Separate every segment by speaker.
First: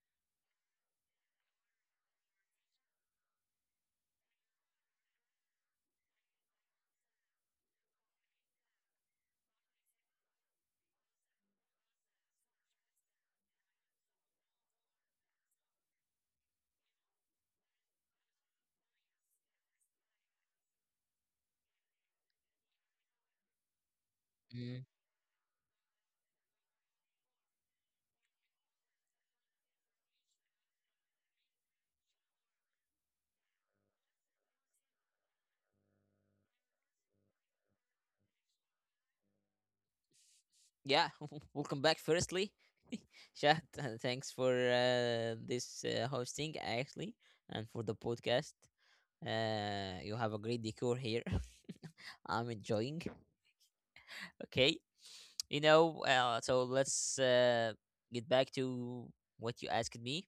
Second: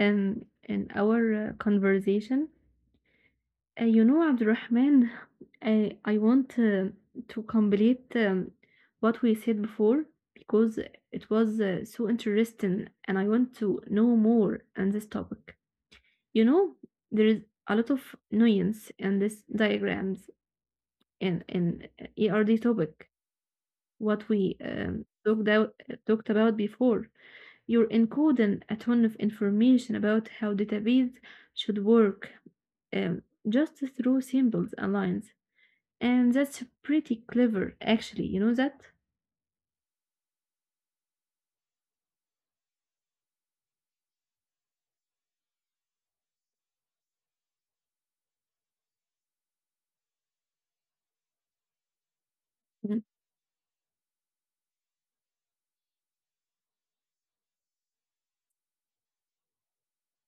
Speaker 1: um, in our conversation. You know, Abdurrahman, I want to complete what we said before because it was so interesting and I want to know more on this topic. You know, there is a lot of nuance in this diagrams in ERD topic, what we
Speaker 2: Mm,
Speaker 1: talked about before. You're encoding a ton of information about how database should work um, just through symbols and lines. And that's pretty clever, actually. You know that?
Speaker 2: Yeah, welcome back. Firstly, Shah, thanks for this hosting actually, and for the podcast. You have a great decor here. I'm
Speaker 1: Mm.
Speaker 2: enjoying. Okay, you know. So let's get back to what you asked me.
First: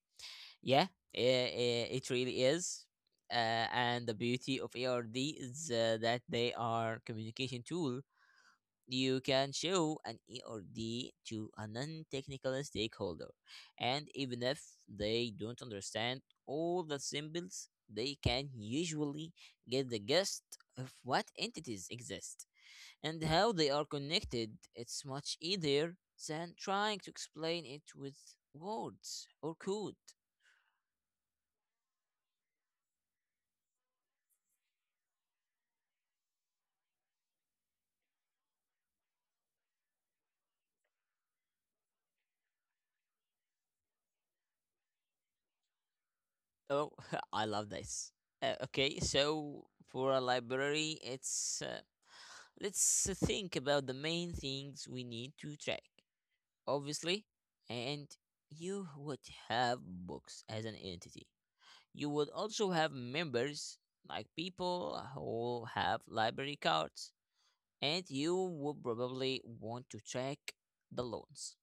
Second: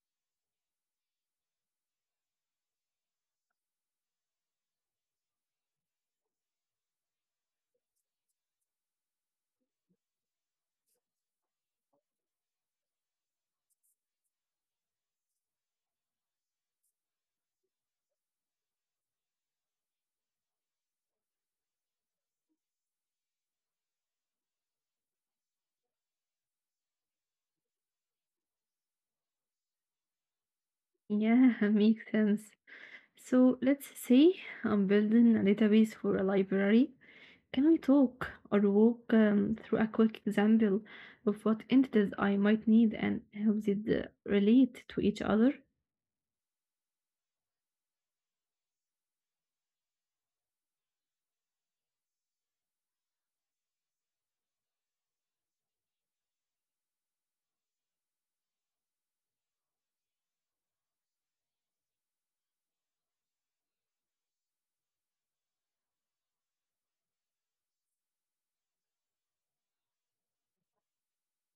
Speaker 2: Yeah, it really is. And the beauty of ARD is that they are communication tool. You can show an E or D to a non technical stakeholder, and even if they don't understand all the symbols, they can usually get the gist of what entities exist and how they are connected. It's much easier than trying to explain it with words or code.
Speaker 1: Yeah, makes sense. So let's say I'm building a database for a library. Can we talk or walk through a quick example of what entities I might need and how they relate to each other?
Speaker 2: Oh, I love this. Okay, so for a library, it's let's think about the main things we need to track. Obviously, and you would have books as an entity. You would also have members, like people who have library cards, and you would probably want to track the loans,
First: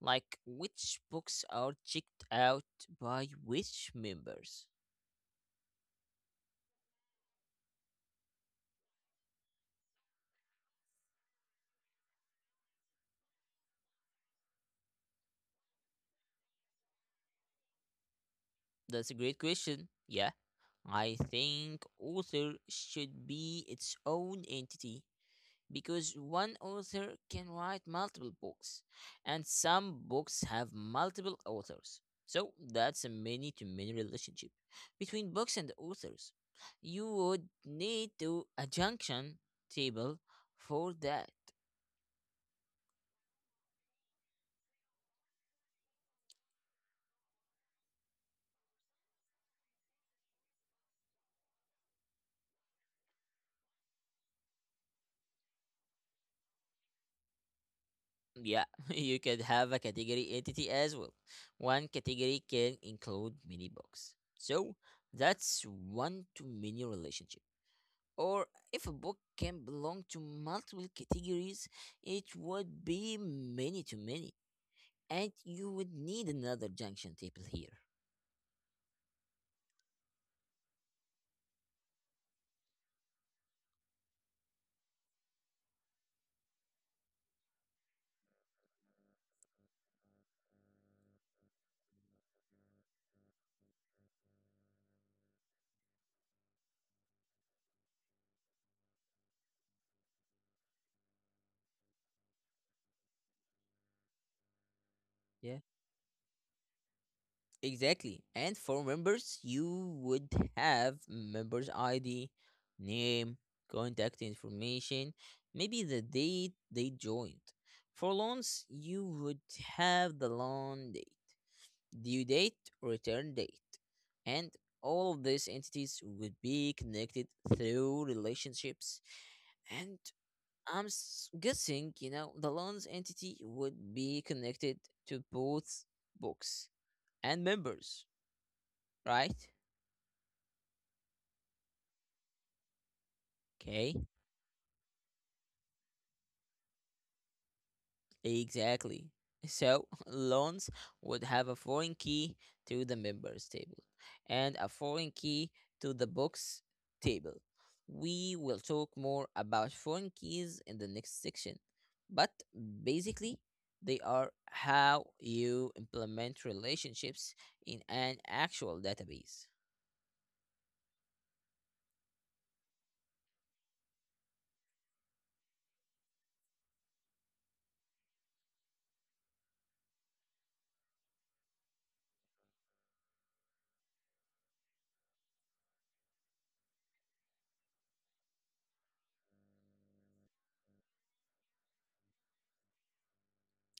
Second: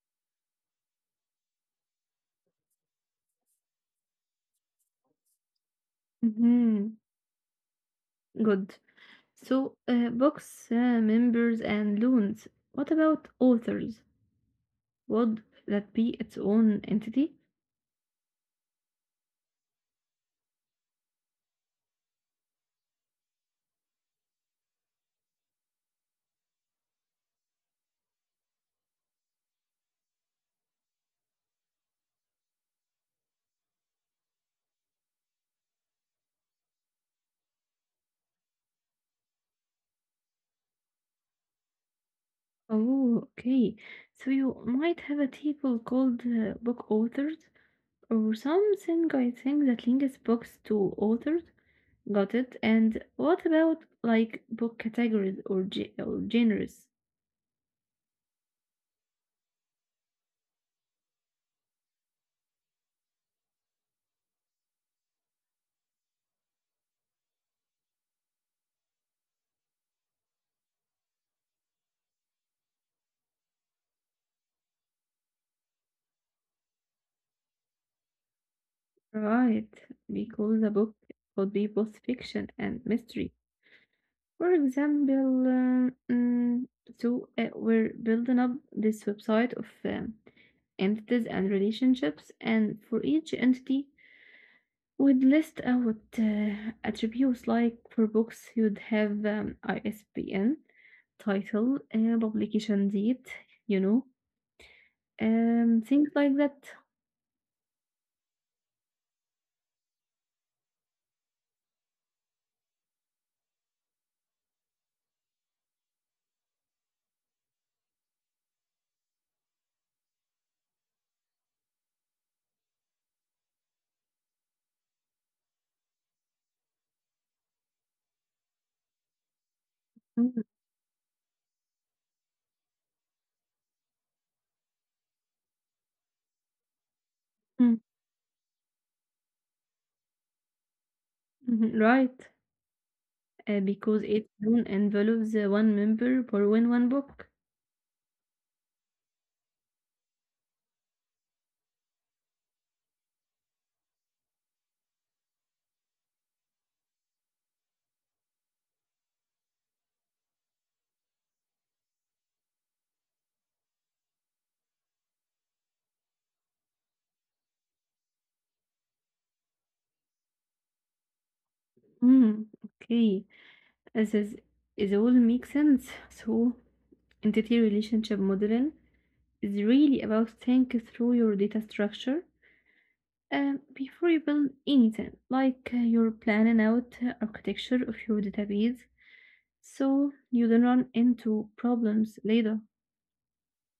Speaker 2: like which books are checked out by which members.
Speaker 1: Mm-hmm. Good. So, books, members, and loans. What about authors? Would that be its own entity?
Speaker 2: That's a great question. Yeah, I think author should be its own entity because one author can write multiple books, and some books have multiple authors. So that's a many to many relationship between books and authors. You would need to a junction table for that.
Speaker 1: Oh, okay. So you might have a table called book authors or something, I think, that links books to authors. Got it. And what about like book categories or, genres?
Speaker 2: Yeah, you could have a category entity as well. One category can include many books. So that's one to many relationship, or if a book can belong to multiple categories, it would be many to many, and you would need another junction table here.
Speaker 1: Right, because a book could be both fiction and mystery. For example, so we're building up this website of entities and relationships, and for each entity, we'd list out attributes like for books, you'd have ISBN, title, publication date, you know,
Speaker 2: Yeah,
Speaker 1: things like that.
Speaker 2: exactly. And for members, you would have members ID, name, contact information, maybe the date they joined. For loans, you would have the loan date, due date, return date. And all of these entities would be connected through relationships. And
Speaker 1: Mhm,
Speaker 2: I'm guessing, you know, the loans entity would be connected to both books and
Speaker 1: mhm,
Speaker 2: members, right?
Speaker 1: mhm. Right,
Speaker 2: Okay.
Speaker 1: because each one envelopes one member per when one book.
Speaker 2: Exactly. So loans would have a foreign key to the members table and a foreign key to the books table. We will talk more about foreign keys in the next section, but basically, they are how you implement relationships in an actual database.
Speaker 1: Mm, okay. As is, it all makes sense. So, entity relationship modeling is really about thinking through your data structure before you build anything, like you're planning out architecture of your database, so you don't run into problems later.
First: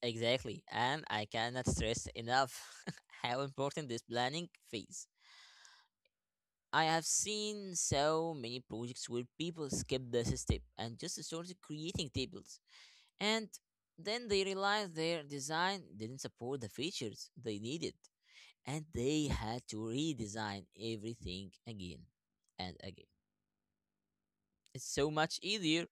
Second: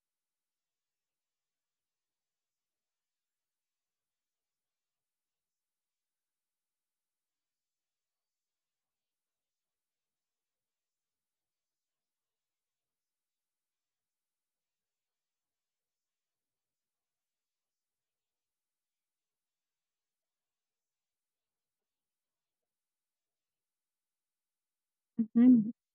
Speaker 2: Exactly, and I cannot stress enough how important this planning phase. I have seen so many projects where people skip this step and just start creating tables. And then they realized their design didn't support the features they needed. And they had to redesign everything again and again. It's so much
Speaker 1: Mhm.
Speaker 2: easier.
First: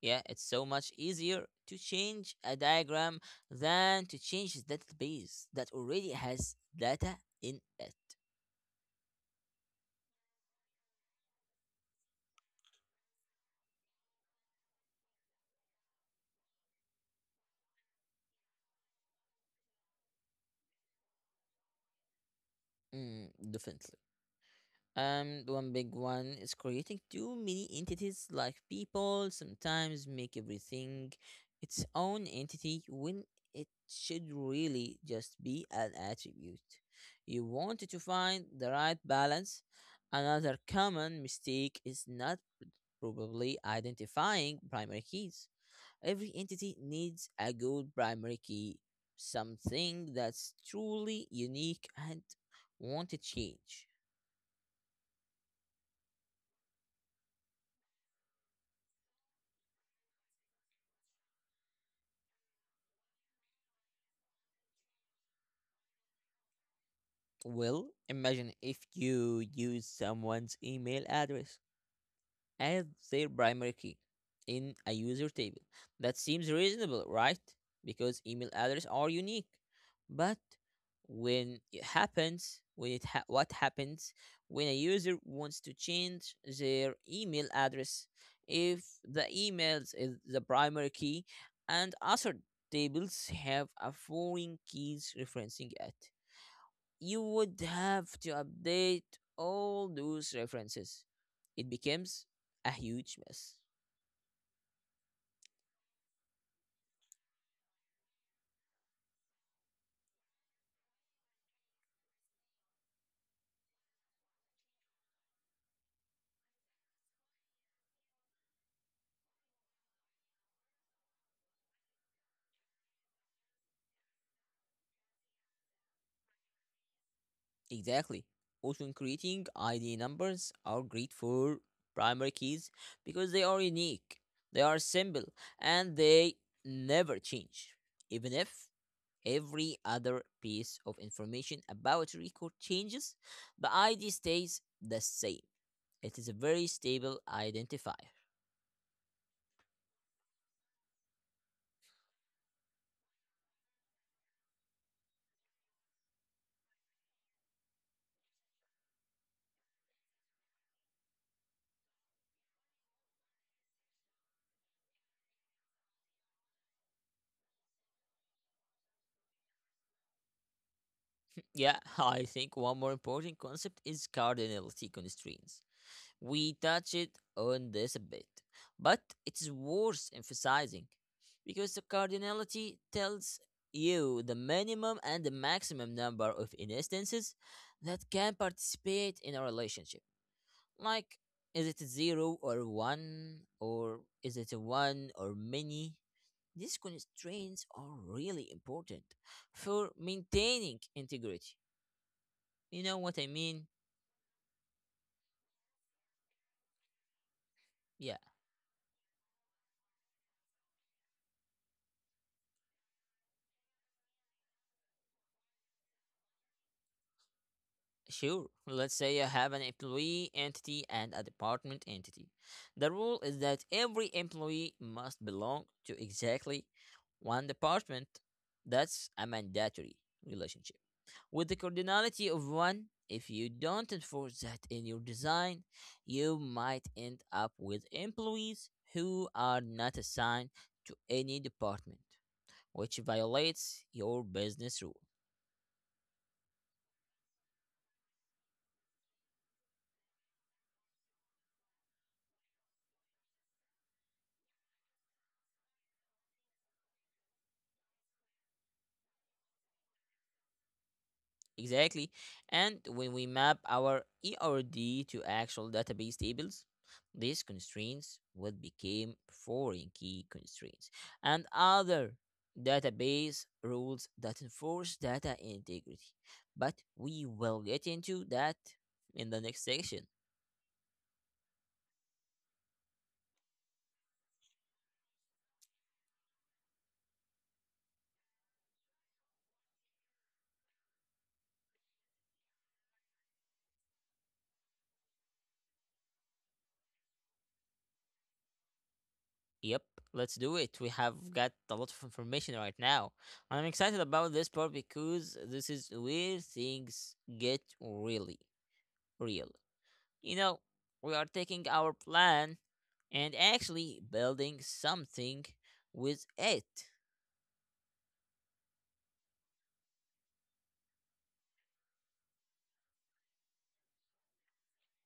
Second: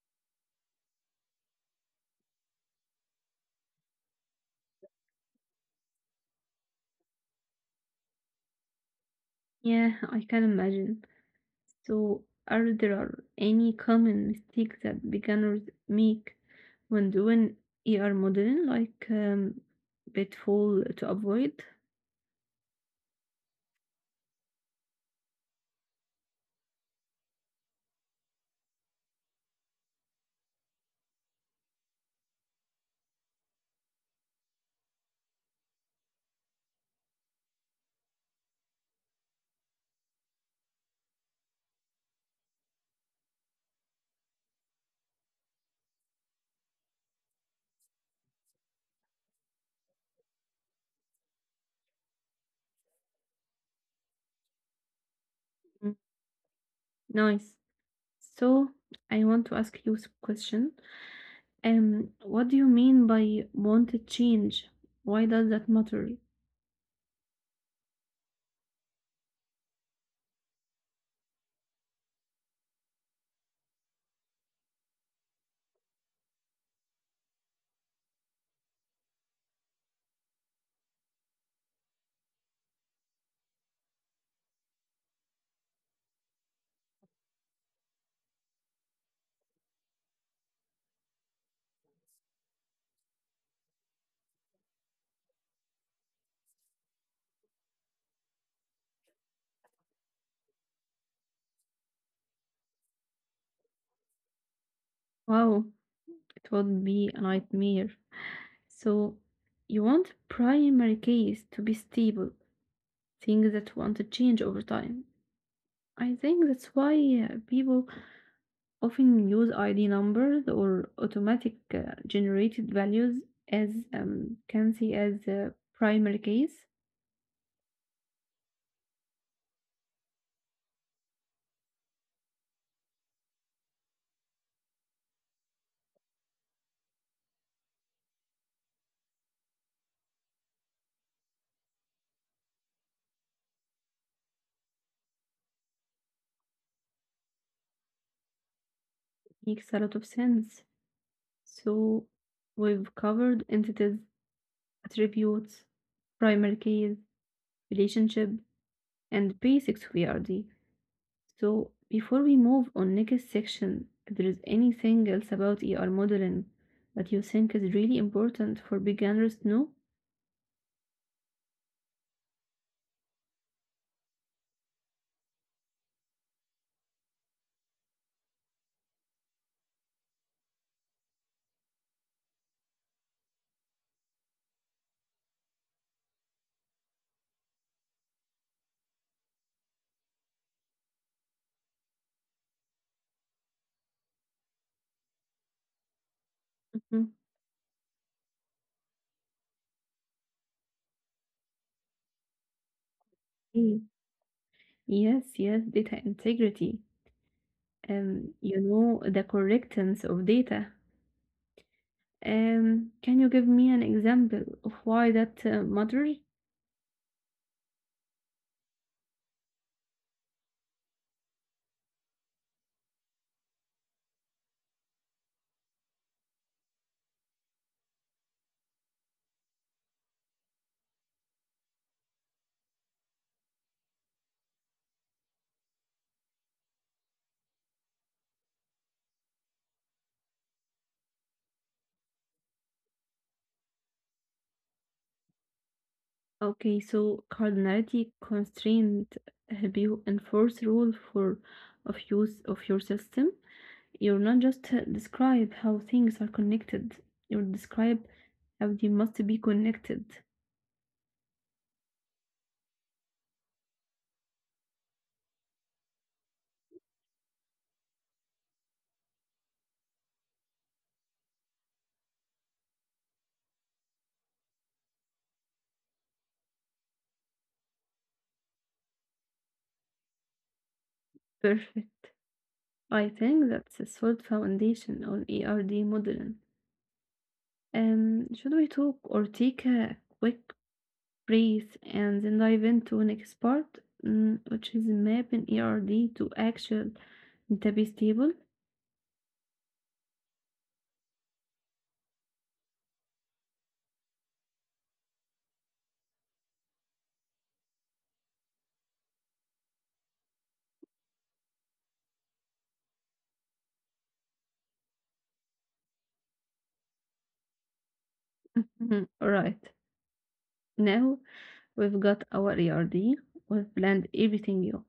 Speaker 2: Yeah, it's so much easier to change a diagram than to change a database that already has data in it.
Speaker 1: Yeah, I can imagine. So, are there any common mistakes that beginners make when doing ER modeling, like pitfall to avoid?
Speaker 2: Mm, definitely. The one big one is creating too many entities, like people sometimes make everything its own entity when it should really just be an attribute. You want to find the right balance. Another common mistake is not probably identifying primary keys. Every entity needs a good primary key, something that's truly unique and won't change.
Speaker 1: Nice. So I want to ask you s question. What do you mean by wanted change? Why does that matter?
Speaker 2: Well, imagine if you use someone's email address as their primary key in a user table. That seems reasonable, right? Because email addresses are unique. But when it happens, when it ha- what happens when a user wants to change their email address? If the emails is the primary key and other tables have a foreign keys referencing it, you would have to update all those references. It becomes a huge mess.
Speaker 1: Wow, it would be a nightmare. So you want primary case to be stable, things that want to change over time. I think that's why people often use ID numbers or automatic generated values as can see as a primary case.
Speaker 2: Exactly. Also, creating ID numbers are great for primary keys because they are unique, they are simple, and they never change, even if every other piece of information about a record changes, the id stays the same. It is a very stable identifier.
Speaker 1: Makes a lot of sense. So we've covered entities, attributes, primary keys, relationship, and basics of ERD. So before we move on next section, if there is anything else about ER modeling that you think is really important for beginners to know.
Speaker 2: Yeah, I think one more important concept is cardinality constraints. We touch it on this a bit, but it's worth emphasizing because the cardinality tells you the minimum and the maximum number of instances that can participate in a relationship. Like, is it zero or one, or is it a one or many? These
Speaker 1: Mhm.
Speaker 2: constraints are really important for maintaining integrity, you know what I mean?
Speaker 1: Mm. Yes, yes, data integrity.
Speaker 2: Yeah,
Speaker 1: You know, the correctness of data. Can you give me an example of why that matters?
Speaker 2: sure. Let's say I have an employee entity and a department entity. The rule is that every employee must belong to exactly one department. That's a mandatory relationship. With the cardinality of one, if you don't enforce that in your design, you might end up with employees who are not assigned to any department, which violates your business rule.
Speaker 1: Okay, so cardinality constraint help you enforce rule for of use of your system. You're not just describe how things are connected. You describe how they must be connected.
Speaker 2: Exactly. And when we map our ERD to actual database tables, these constraints would become foreign key constraints and other database rules that enforce data integrity. But we will get into that in the next section.
Speaker 1: Perfect. I think that's a solid foundation on ERD modeling. Should we talk or take a quick Praise, and then dive into next part, mm, which is mapping ERD to actual database table.
Speaker 2: Yep, let's do it. We have got a lot of information right now. I'm excited about this part because this is where things get really real. You know, we are taking our plan and actually building something with it.
Speaker 1: Mhm. Right. Now we've got our ERD. We've planned everything You,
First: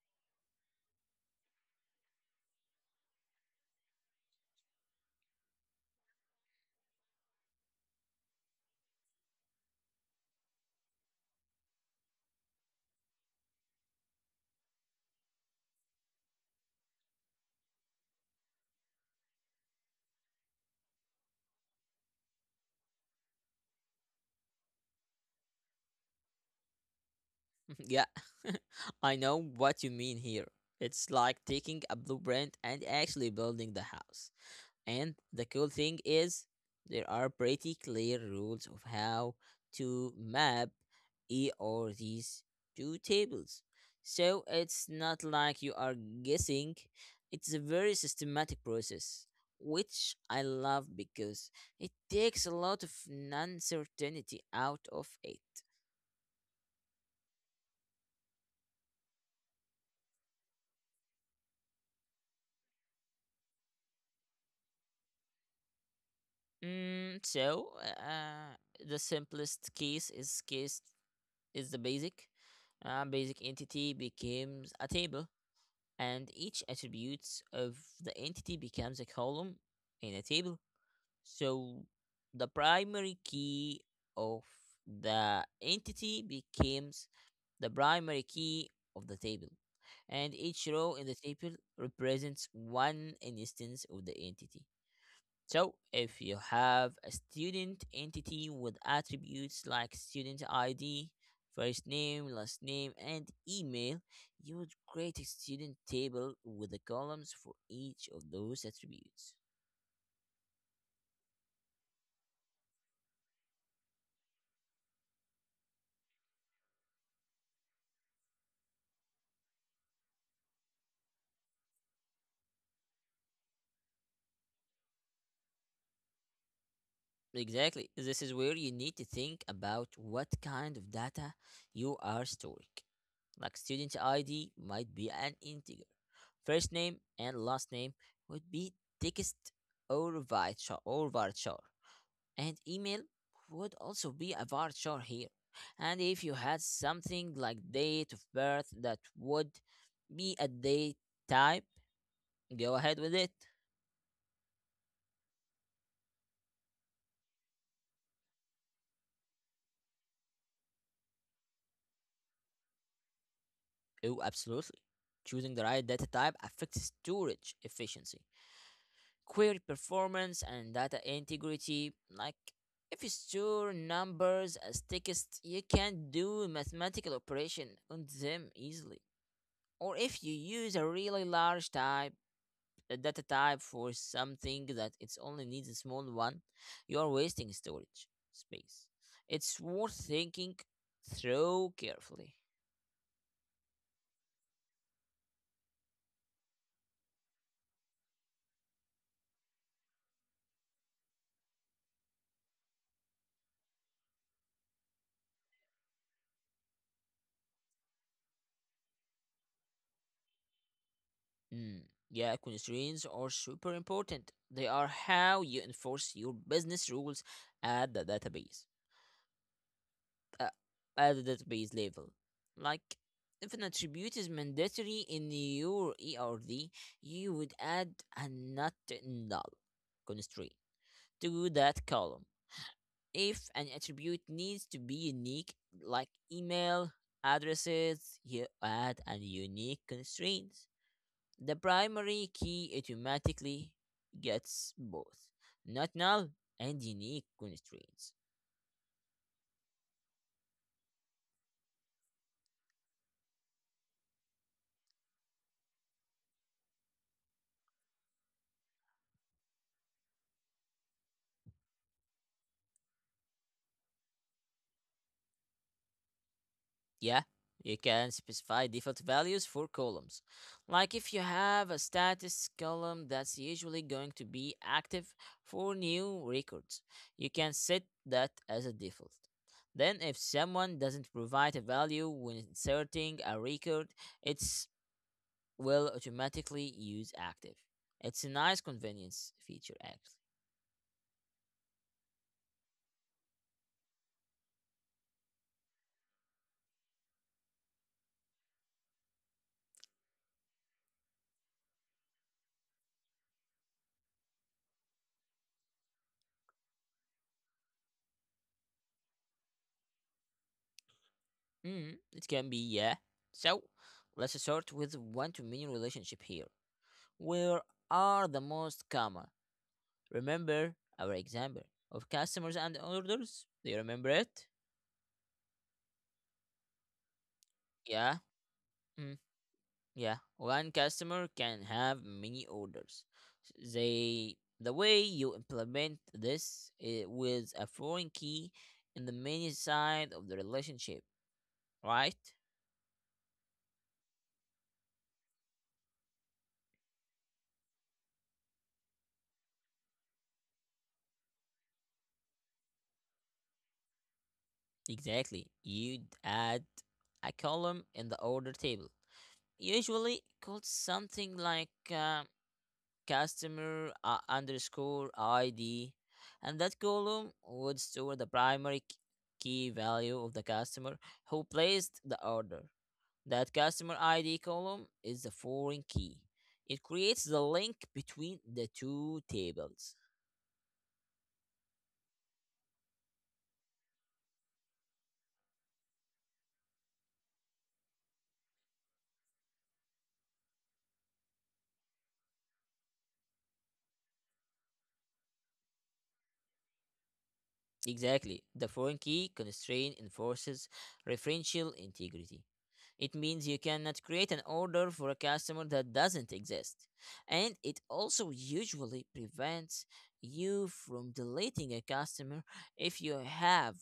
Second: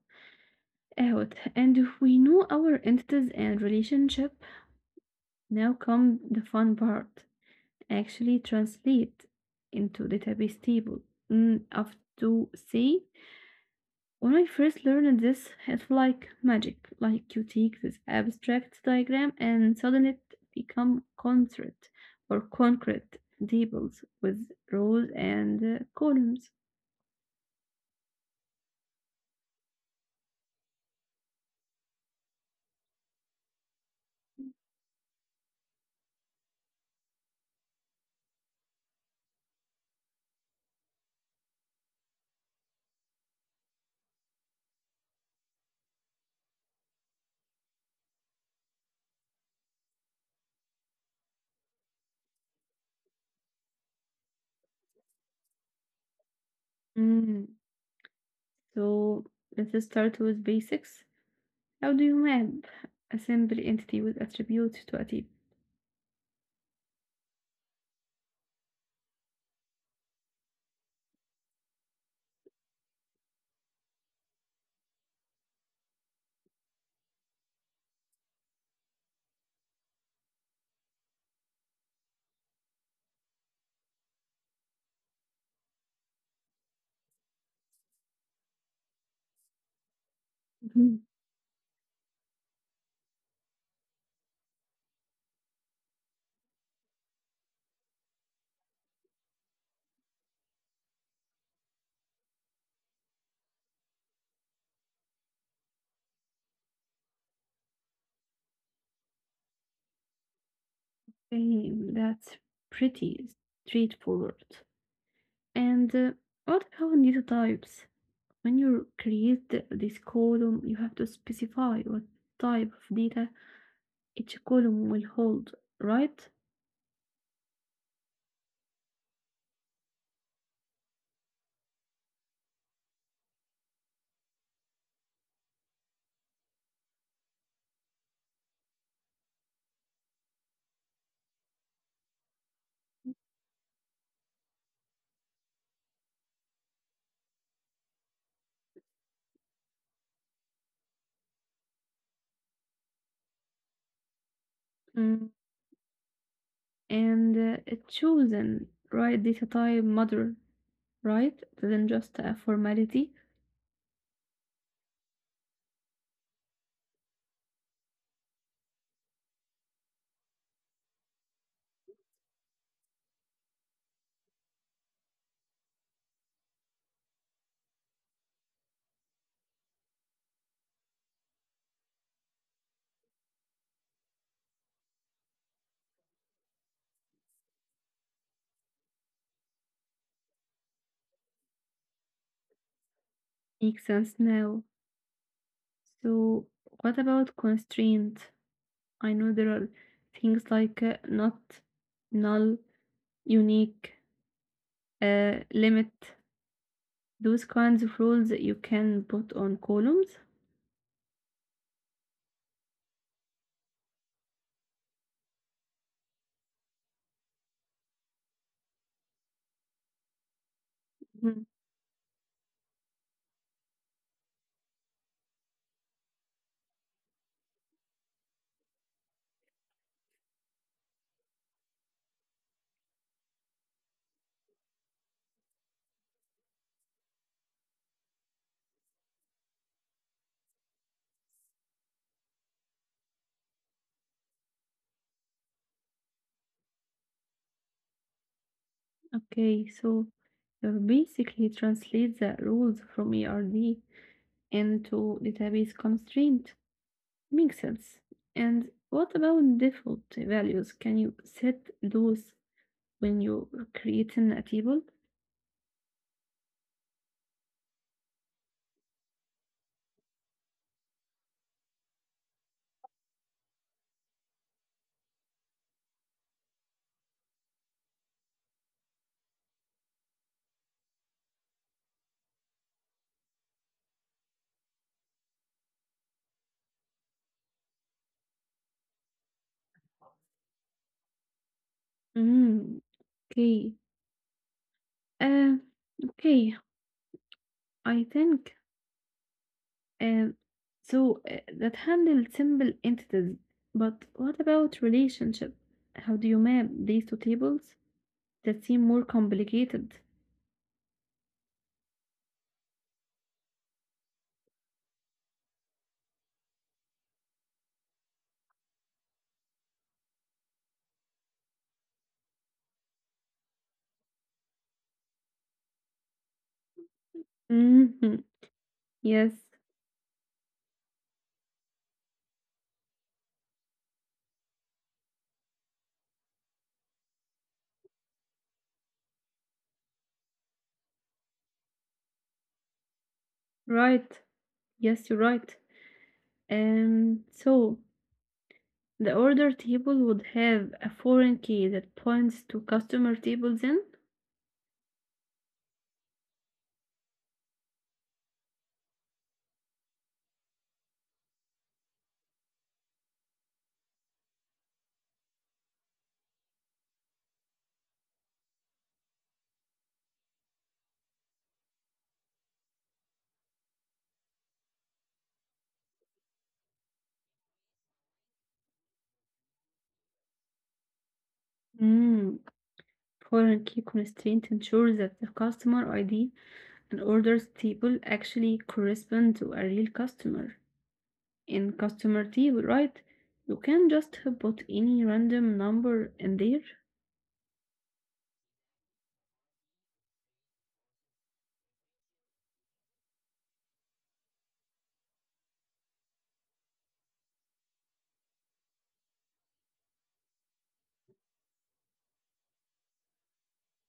Speaker 1: Out. And if we know our entities and relationship, now come the fun part. Actually translate into database table. Mm, have to say when I first learned this, it felt like magic. Like you take this abstract diagram and suddenly it become concrete or concrete tables with rows and columns.
Speaker 2: Yeah, I know what you mean here. It's like taking a blueprint and actually building the house. And the cool thing is, there are pretty clear rules of how to map E or these two tables. So it's not like you are guessing, it's a very systematic process, which I love because it takes a lot of uncertainty out of it.
Speaker 1: Mm. So let's start with basics. How do you map a simple entity with attributes to a table?
Speaker 2: Mm, so, the simplest case is the basic. Basic entity becomes a table, and each attribute of the entity becomes a column in a table. So the primary key of the entity becomes the primary key of the table, and each
Speaker 1: Mhm.
Speaker 2: row in the table represents one instance of the entity. So, if you have a student entity with attributes like student ID, first name, last name, and email, you would create a student table with the columns for each of those attributes.
Speaker 1: Okay, that's pretty straightforward. And what about data types? When you create this column, you have to specify what type of data each column will hold, right?
Speaker 2: Exactly. This is where you need to think about what kind of data you are storing. Like student ID might be an integer. First name and last name would be text or var char. And email would also be a vulture here. And if you had something like date of birth, that would be a date type, go ahead with it.
Speaker 1: Mm. And it choose right data type model, right? Then just a formality.
Speaker 2: Oh, absolutely. Choosing the right data type affects storage efficiency, query performance, and data integrity. Like, if you store numbers as text, you can do mathematical operation on them easily. Or if you use a really large type, the data type for something that it's only needs a small one, you are wasting storage space. It's worth thinking through carefully.
Speaker 1: Makes sense now. So what about constraint? I know there are things like not, null, unique, limit. Those kinds of rules that you can put on columns.
Speaker 2: Mm, Yeah, constraints are super important. They are how you enforce your business rules at the uh, at the database level. Like, if an attribute is mandatory in your ERD, you would add a not null constraint to that column. If an attribute needs to be unique, like email addresses, you add a unique constraint. The primary key automatically gets both not null and unique constraints.
Speaker 1: Okay, so you basically translate the rules from ERD into database constraint. Makes sense. And what about default values? Can you set those when you are creating a table?
Speaker 2: Yeah, you can specify default values for columns. Like if you have a status column that's usually going to be active for new records, you can set that as a default. Then, if someone doesn't provide a value when inserting a record, it's will automatically use active. It's a nice convenience feature, actually.
Speaker 1: Mm, okay. Uh, okay, I think um, so that handle simple entities. But what about relationship? How do you map these two tables that seem more complicated?
Speaker 2: Mm, it can be, yeah. So, let's start with one to many relationship here, where are the most common. Remember our example of customers and orders? Do you remember it? Yeah.
Speaker 1: Yes,
Speaker 2: Mm, yeah. One customer can have many orders. They, the way you implement this is with a foreign key in the many side of the relationship, right?
Speaker 1: right. Yes, you're right. So the order table would have a foreign key that points to customer table then?
Speaker 2: Exactly. You'd add a column in the order table, usually called something like customer underscore ID, and that column would store the key value of the customer who placed the order. That customer ID column is the foreign key. It creates the link between the two tables.
Speaker 1: Mm, foreign key constraint ensures that the customer ID and orders table actually correspond to a real customer. In customer table, right? You can just put any random number in there.
Speaker 2: Exactly. The foreign key constraint enforces referential integrity. It means you cannot create an order for a customer that doesn't exist. And it also usually prevents you from deleting a customer if you have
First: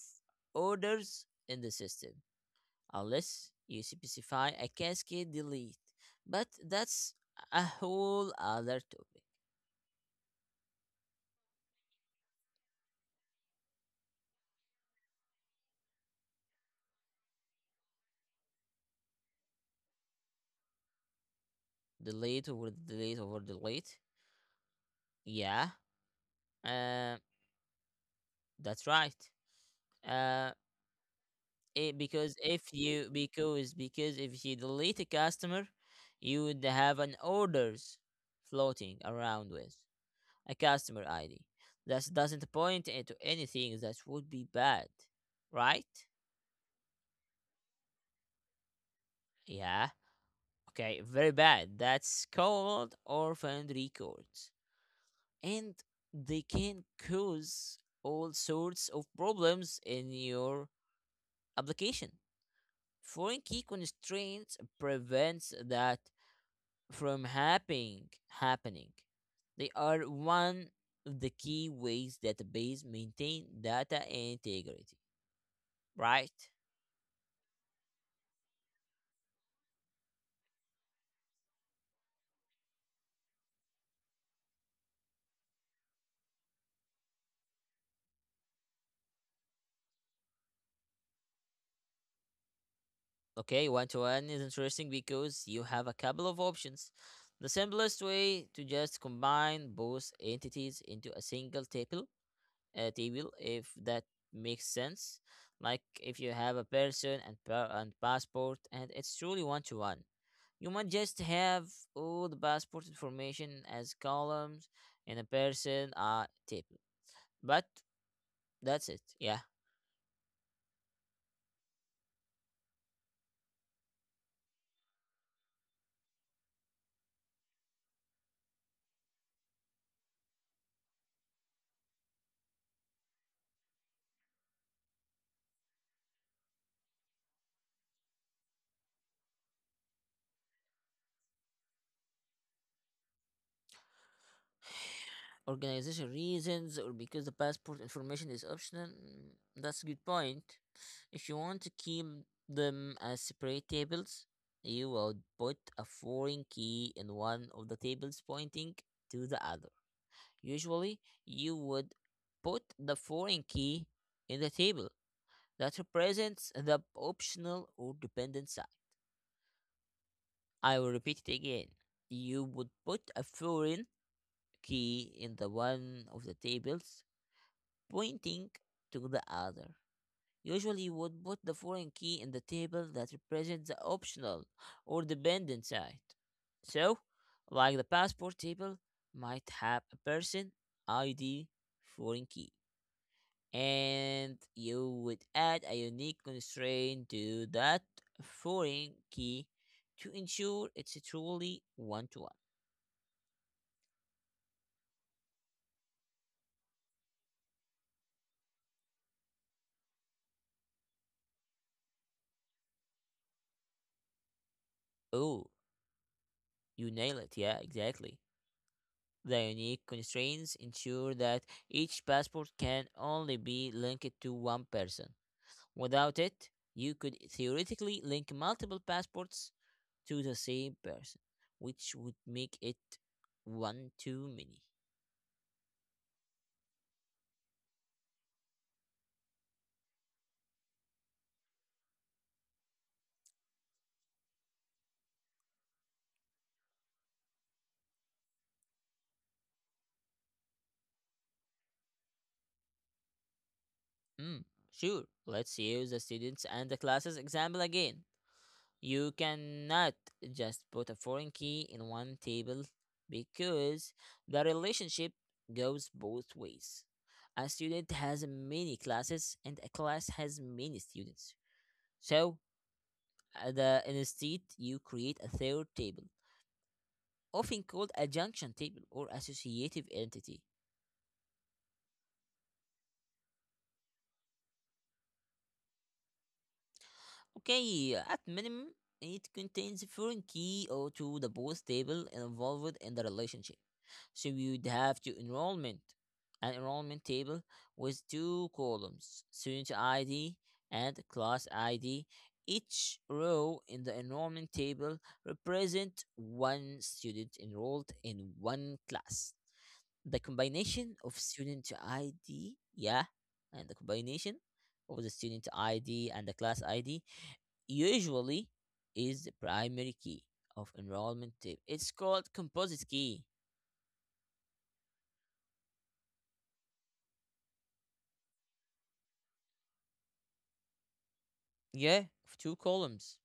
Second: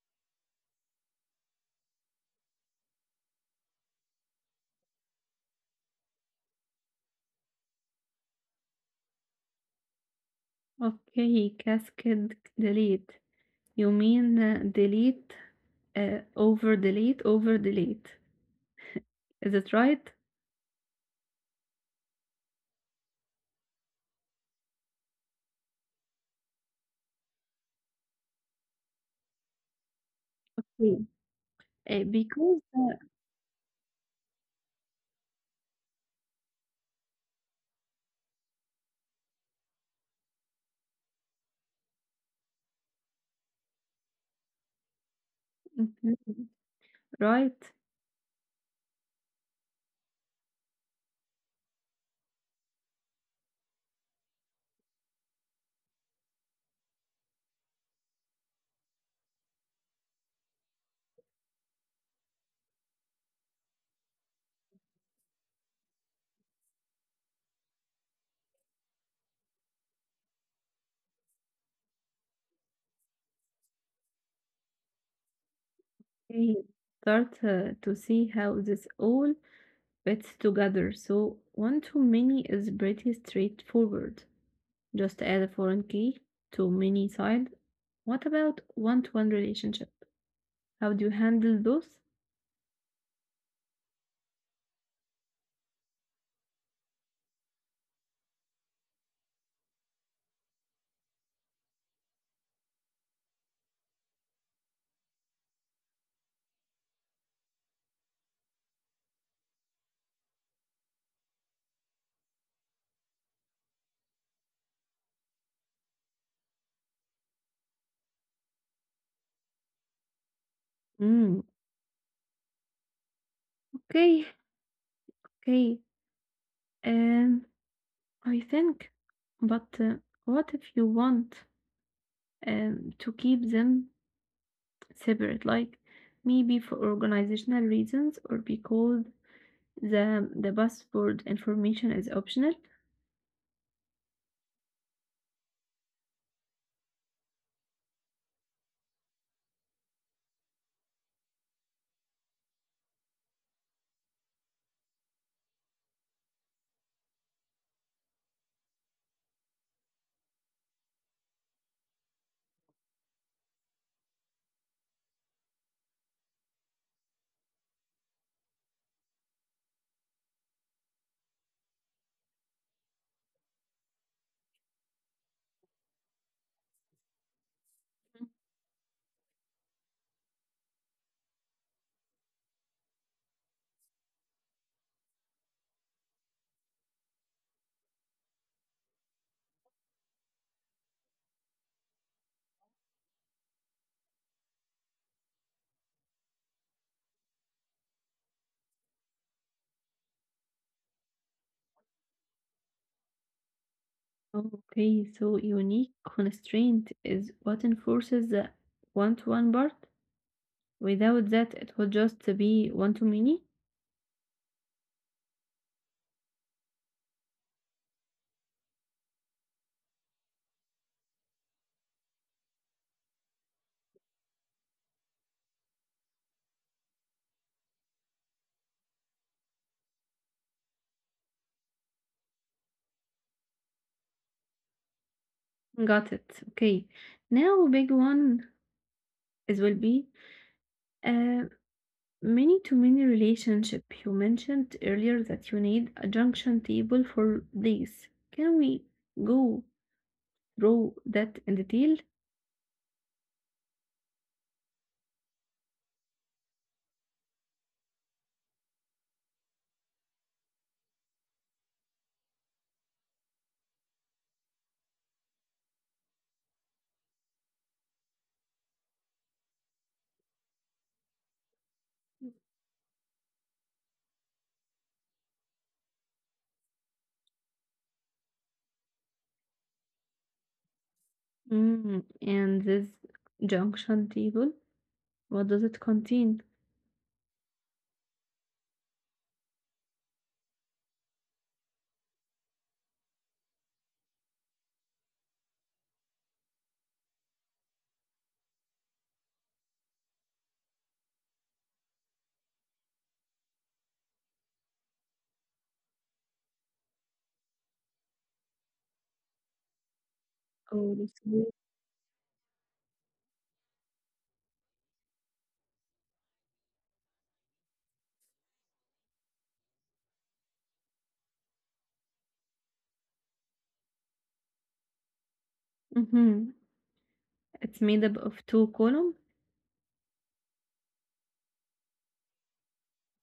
Speaker 2: orders in the system, unless you specify a cascade delete. But that's a whole other topic.
Speaker 1: Okay, cascade delete. You mean delete, over delete, over delete. Is it right?
Speaker 2: Delete over delete over delete. Yeah, uh, that's right. Uh,
Speaker 1: Yeah. Uh,
Speaker 2: it
Speaker 1: because, uh,
Speaker 2: because if you delete a customer, you would have an orders floating around with a customer id that doesn't point it to anything. That would be bad, right?
Speaker 1: mhm, right.
Speaker 2: Yeah, okay, very bad. That's called orphaned records, and they can cause all sorts of problems in your application. Foreign key constraints prevents that from happening happening. They are one of the key ways database maintain data integrity, right?
Speaker 1: I start to see how this all fits together. So, one too many is pretty straightforward. Just add a foreign key to many side. What about one to one relationship? How do you handle those?
Speaker 2: Okay, one to one is interesting because you have a couple of options. The simplest way to just combine both entities into a single table if that makes sense, like if you have a person and passport and it's truly one to one, you might just have all the passport information as columns in a person table, but that's it. Yeah,
Speaker 1: Mm, okay, okay. Um, I think, but what if you want to keep them separate, like maybe for organizational reasons or because the password information is optional?
Speaker 2: organization reasons or because the passport information is optional. That's a good point. If you want to keep them as separate tables, you would put a foreign key in one of the tables pointing to the other. Usually, you would put the foreign key in the table that represents the optional or dependent side. I will repeat it again. You would put a foreign key in the one of the tables pointing to the other. Usually, you would put the foreign key in the table that represents the optional or dependent side. So, like the passport table might have a person, ID, foreign key, and you would add a unique constraint to that foreign key to ensure it's truly one to one.
Speaker 1: Okay, so unique constraint is what enforces the one-to-one part. Without that, it would just be one-to-many.
Speaker 2: Oh, you nail it. Yeah, exactly. The unique constraints ensure that each passport can only be linked to one person. Without it, you could theoretically link multiple passports to the same person, which would make it one too many.
Speaker 1: Got it. Okay. Now, big one is will be uh, many to many relationship. You mentioned earlier that you need a junction table for this. Can we go through that in detail?
Speaker 2: Mm, sure, let's use the students and the classes example again. You cannot just put a foreign key in one table because the relationship goes both ways. A student has many classes and a class has many students. So, instead, you create a third table, often called a junction table or associative entity.
Speaker 1: Mm, and this junction table, what does it contain?
Speaker 2: Okay, at minimum, it contains a foreign key or to the both table involved in the relationship. So you'd have to enrollment, an enrollment table with two columns, student ID and class ID. Each row in the enrollment table represent one student enrolled in one class. The
Speaker 1: Oh,
Speaker 2: combination
Speaker 1: that's
Speaker 2: of
Speaker 1: good.
Speaker 2: student ID, yeah, and the combination of the student ID and the class ID usually is the primary key of enrollment table. It's called composite key.
Speaker 1: Mm-hmm. It's made up of two columns.
Speaker 2: Yeah, two columns.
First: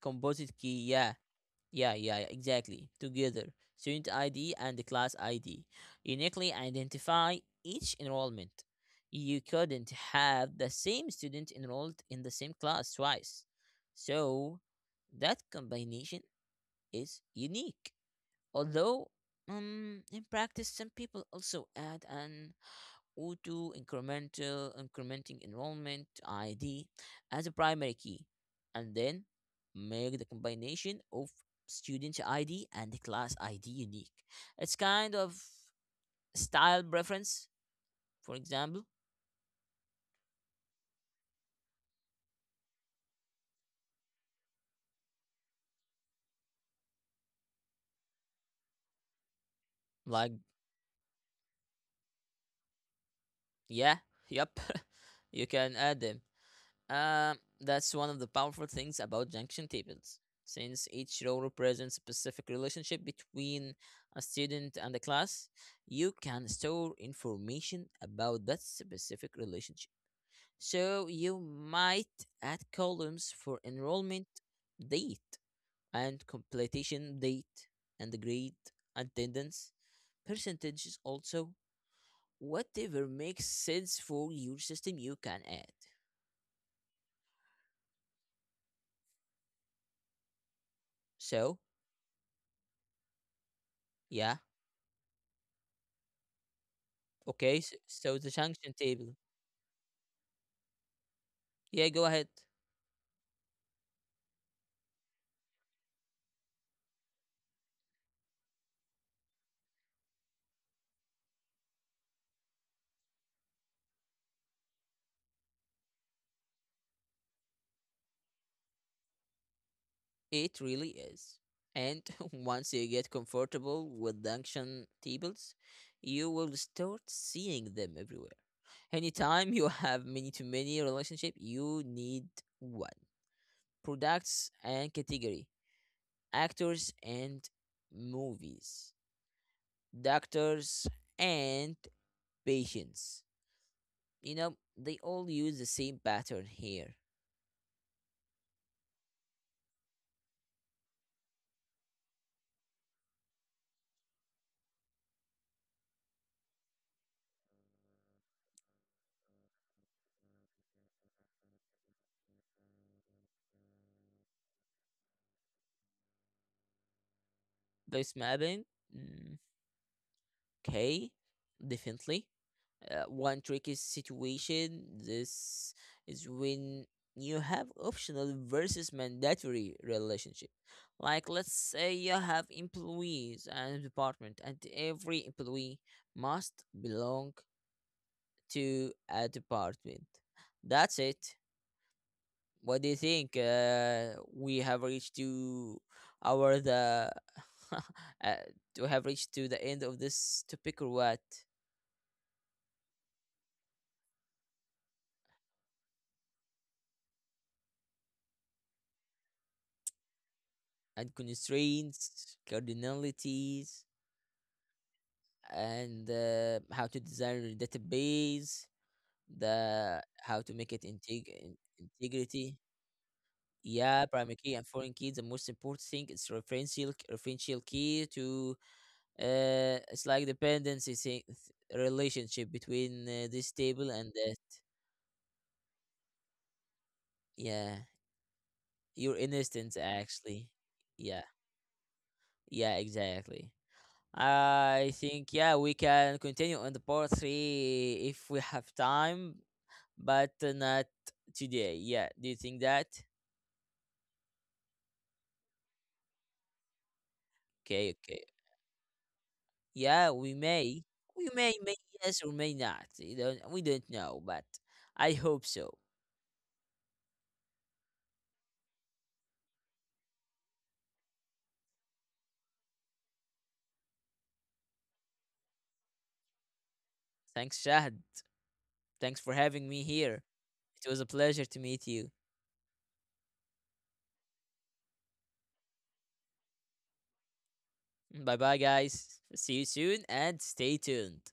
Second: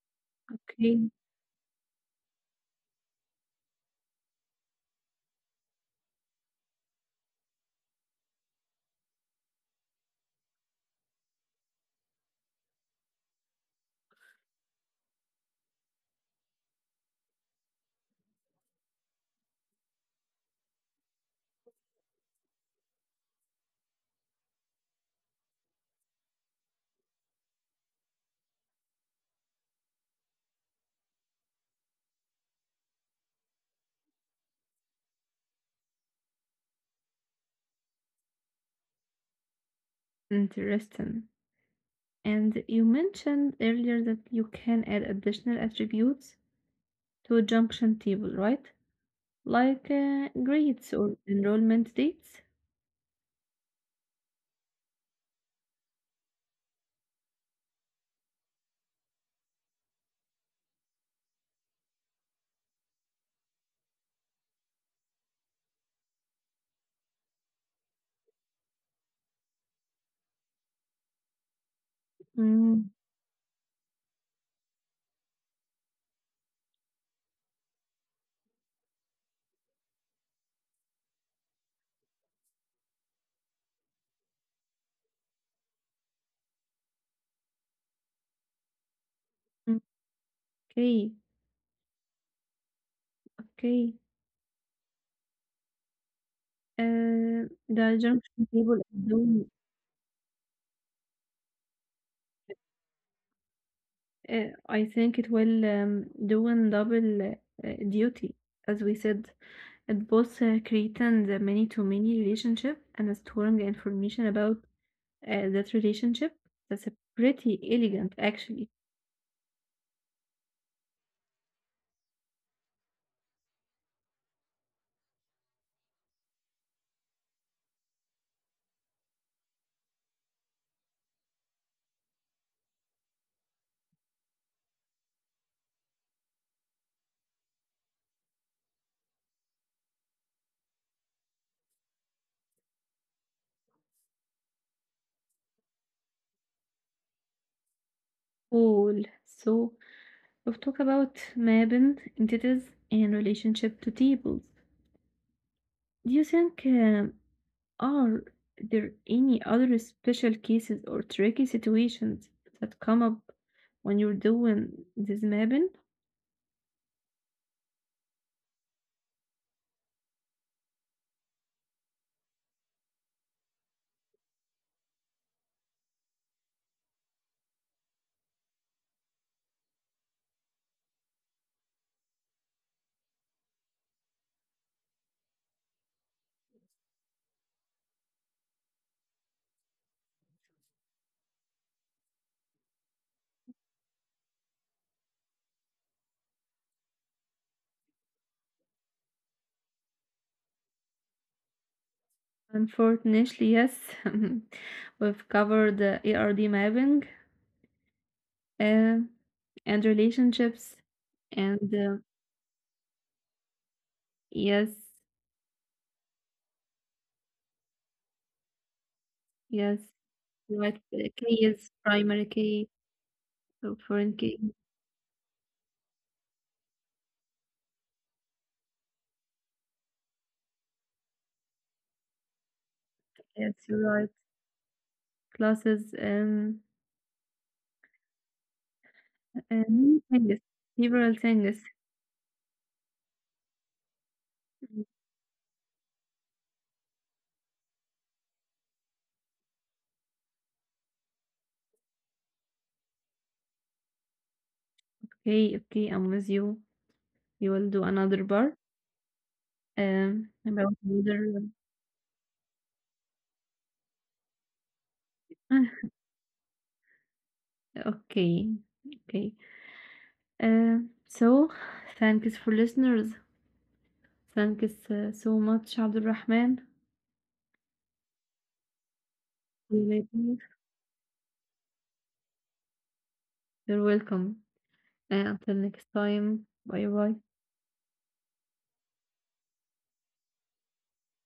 Speaker 2: Composite key.
Speaker 1: Okay,
Speaker 2: Yeah, yeah, yeah, yeah, exactly. Together, student ID and the class ID uniquely identify each enrollment. You couldn't have the same student enrolled in the same class twice. So that combination is unique. Although, in practice, some people also add an O2 incremental incrementing enrollment ID as a primary key and then make the combination of student ID and class ID unique. It's kind of style preference, for example,
Speaker 1: interesting. And you mentioned earlier that you can add additional attributes to a junction table, right? Like
Speaker 2: like
Speaker 1: grades or enrollment dates.
Speaker 2: yeah, yep. You can add them. That's one of the powerful things about junction tables. Since each row represents a specific relationship between a student and a class, you can store information about that specific relationship. So you might add columns for enrollment date and completion date and grade, attendance, percentages also. Whatever makes sense for your system, you can add.
Speaker 1: Okay,
Speaker 2: So,
Speaker 1: okay.
Speaker 2: yeah, okay, so,
Speaker 1: The
Speaker 2: so the
Speaker 1: junction table.
Speaker 2: junction
Speaker 1: Are
Speaker 2: table.
Speaker 1: doing,
Speaker 2: Yeah, go ahead.
Speaker 1: I think it will doing double duty. As we said, it both creating the many-to-many relationship and storing information about that relationship. That's a pretty elegant, actually.
Speaker 2: It really is. And once you get comfortable with junction tables, you will start seeing them everywhere. Anytime you have many to many relationship, you need one. Products and category, actors and movies, doctors and patients. You know, they all use the same pattern here.
Speaker 1: Cool. So we've talked about mapping entities and relationship to tables. Do you think are there any other special cases or tricky situations that come up when you're doing this mapping?
Speaker 2: This mapping, okay, definitely. One tricky situation this is when you have optional versus mandatory relationship. Like let's say you have employees and a department, and every employee must belong to a department. That's it. What do you think? We have reached to our the uh, to have reached to the end of this topic or what?
Speaker 1: Unfortunately, yes. We've covered the ARD mapping uh, and relationships,
Speaker 2: And
Speaker 1: and
Speaker 2: constraints, cardinalities,
Speaker 1: yes,
Speaker 2: and how to design a database,
Speaker 1: yes,
Speaker 2: the how to make
Speaker 1: right.
Speaker 2: it
Speaker 1: Uh, key is primary
Speaker 2: integrity.
Speaker 1: key, so foreign
Speaker 2: Yeah,
Speaker 1: key.
Speaker 2: primary key and foreign key. The most important thing is referential key to, it's like dependency thing, relationship between
Speaker 1: Yes,
Speaker 2: this
Speaker 1: you're
Speaker 2: table
Speaker 1: right.
Speaker 2: and the,
Speaker 1: Classes
Speaker 2: yeah, your
Speaker 1: and
Speaker 2: instance
Speaker 1: many things,
Speaker 2: actually.
Speaker 1: several
Speaker 2: Yeah,
Speaker 1: things.
Speaker 2: yeah, exactly. I think, yeah, we can continue on the part three if we have time, but not today. Yeah, do you think that?
Speaker 1: Okay, okay, I'm with you. You will do
Speaker 2: Okay,
Speaker 1: another
Speaker 2: okay.
Speaker 1: part
Speaker 2: Yeah, we
Speaker 1: about
Speaker 2: may, we
Speaker 1: another.
Speaker 2: may, may yes or may not. We don't know, but I hope so.
Speaker 1: Okay, okay. So, thanks for listeners. Thanks so much, Abdul Rahman.
Speaker 2: Thanks, Shahad. Thanks for having me
Speaker 1: You're
Speaker 2: here. It was a pleasure to meet you.
Speaker 1: welcome. And until next time, bye bye.
Speaker 2: Bye, bye, guys. See you soon and stay tuned.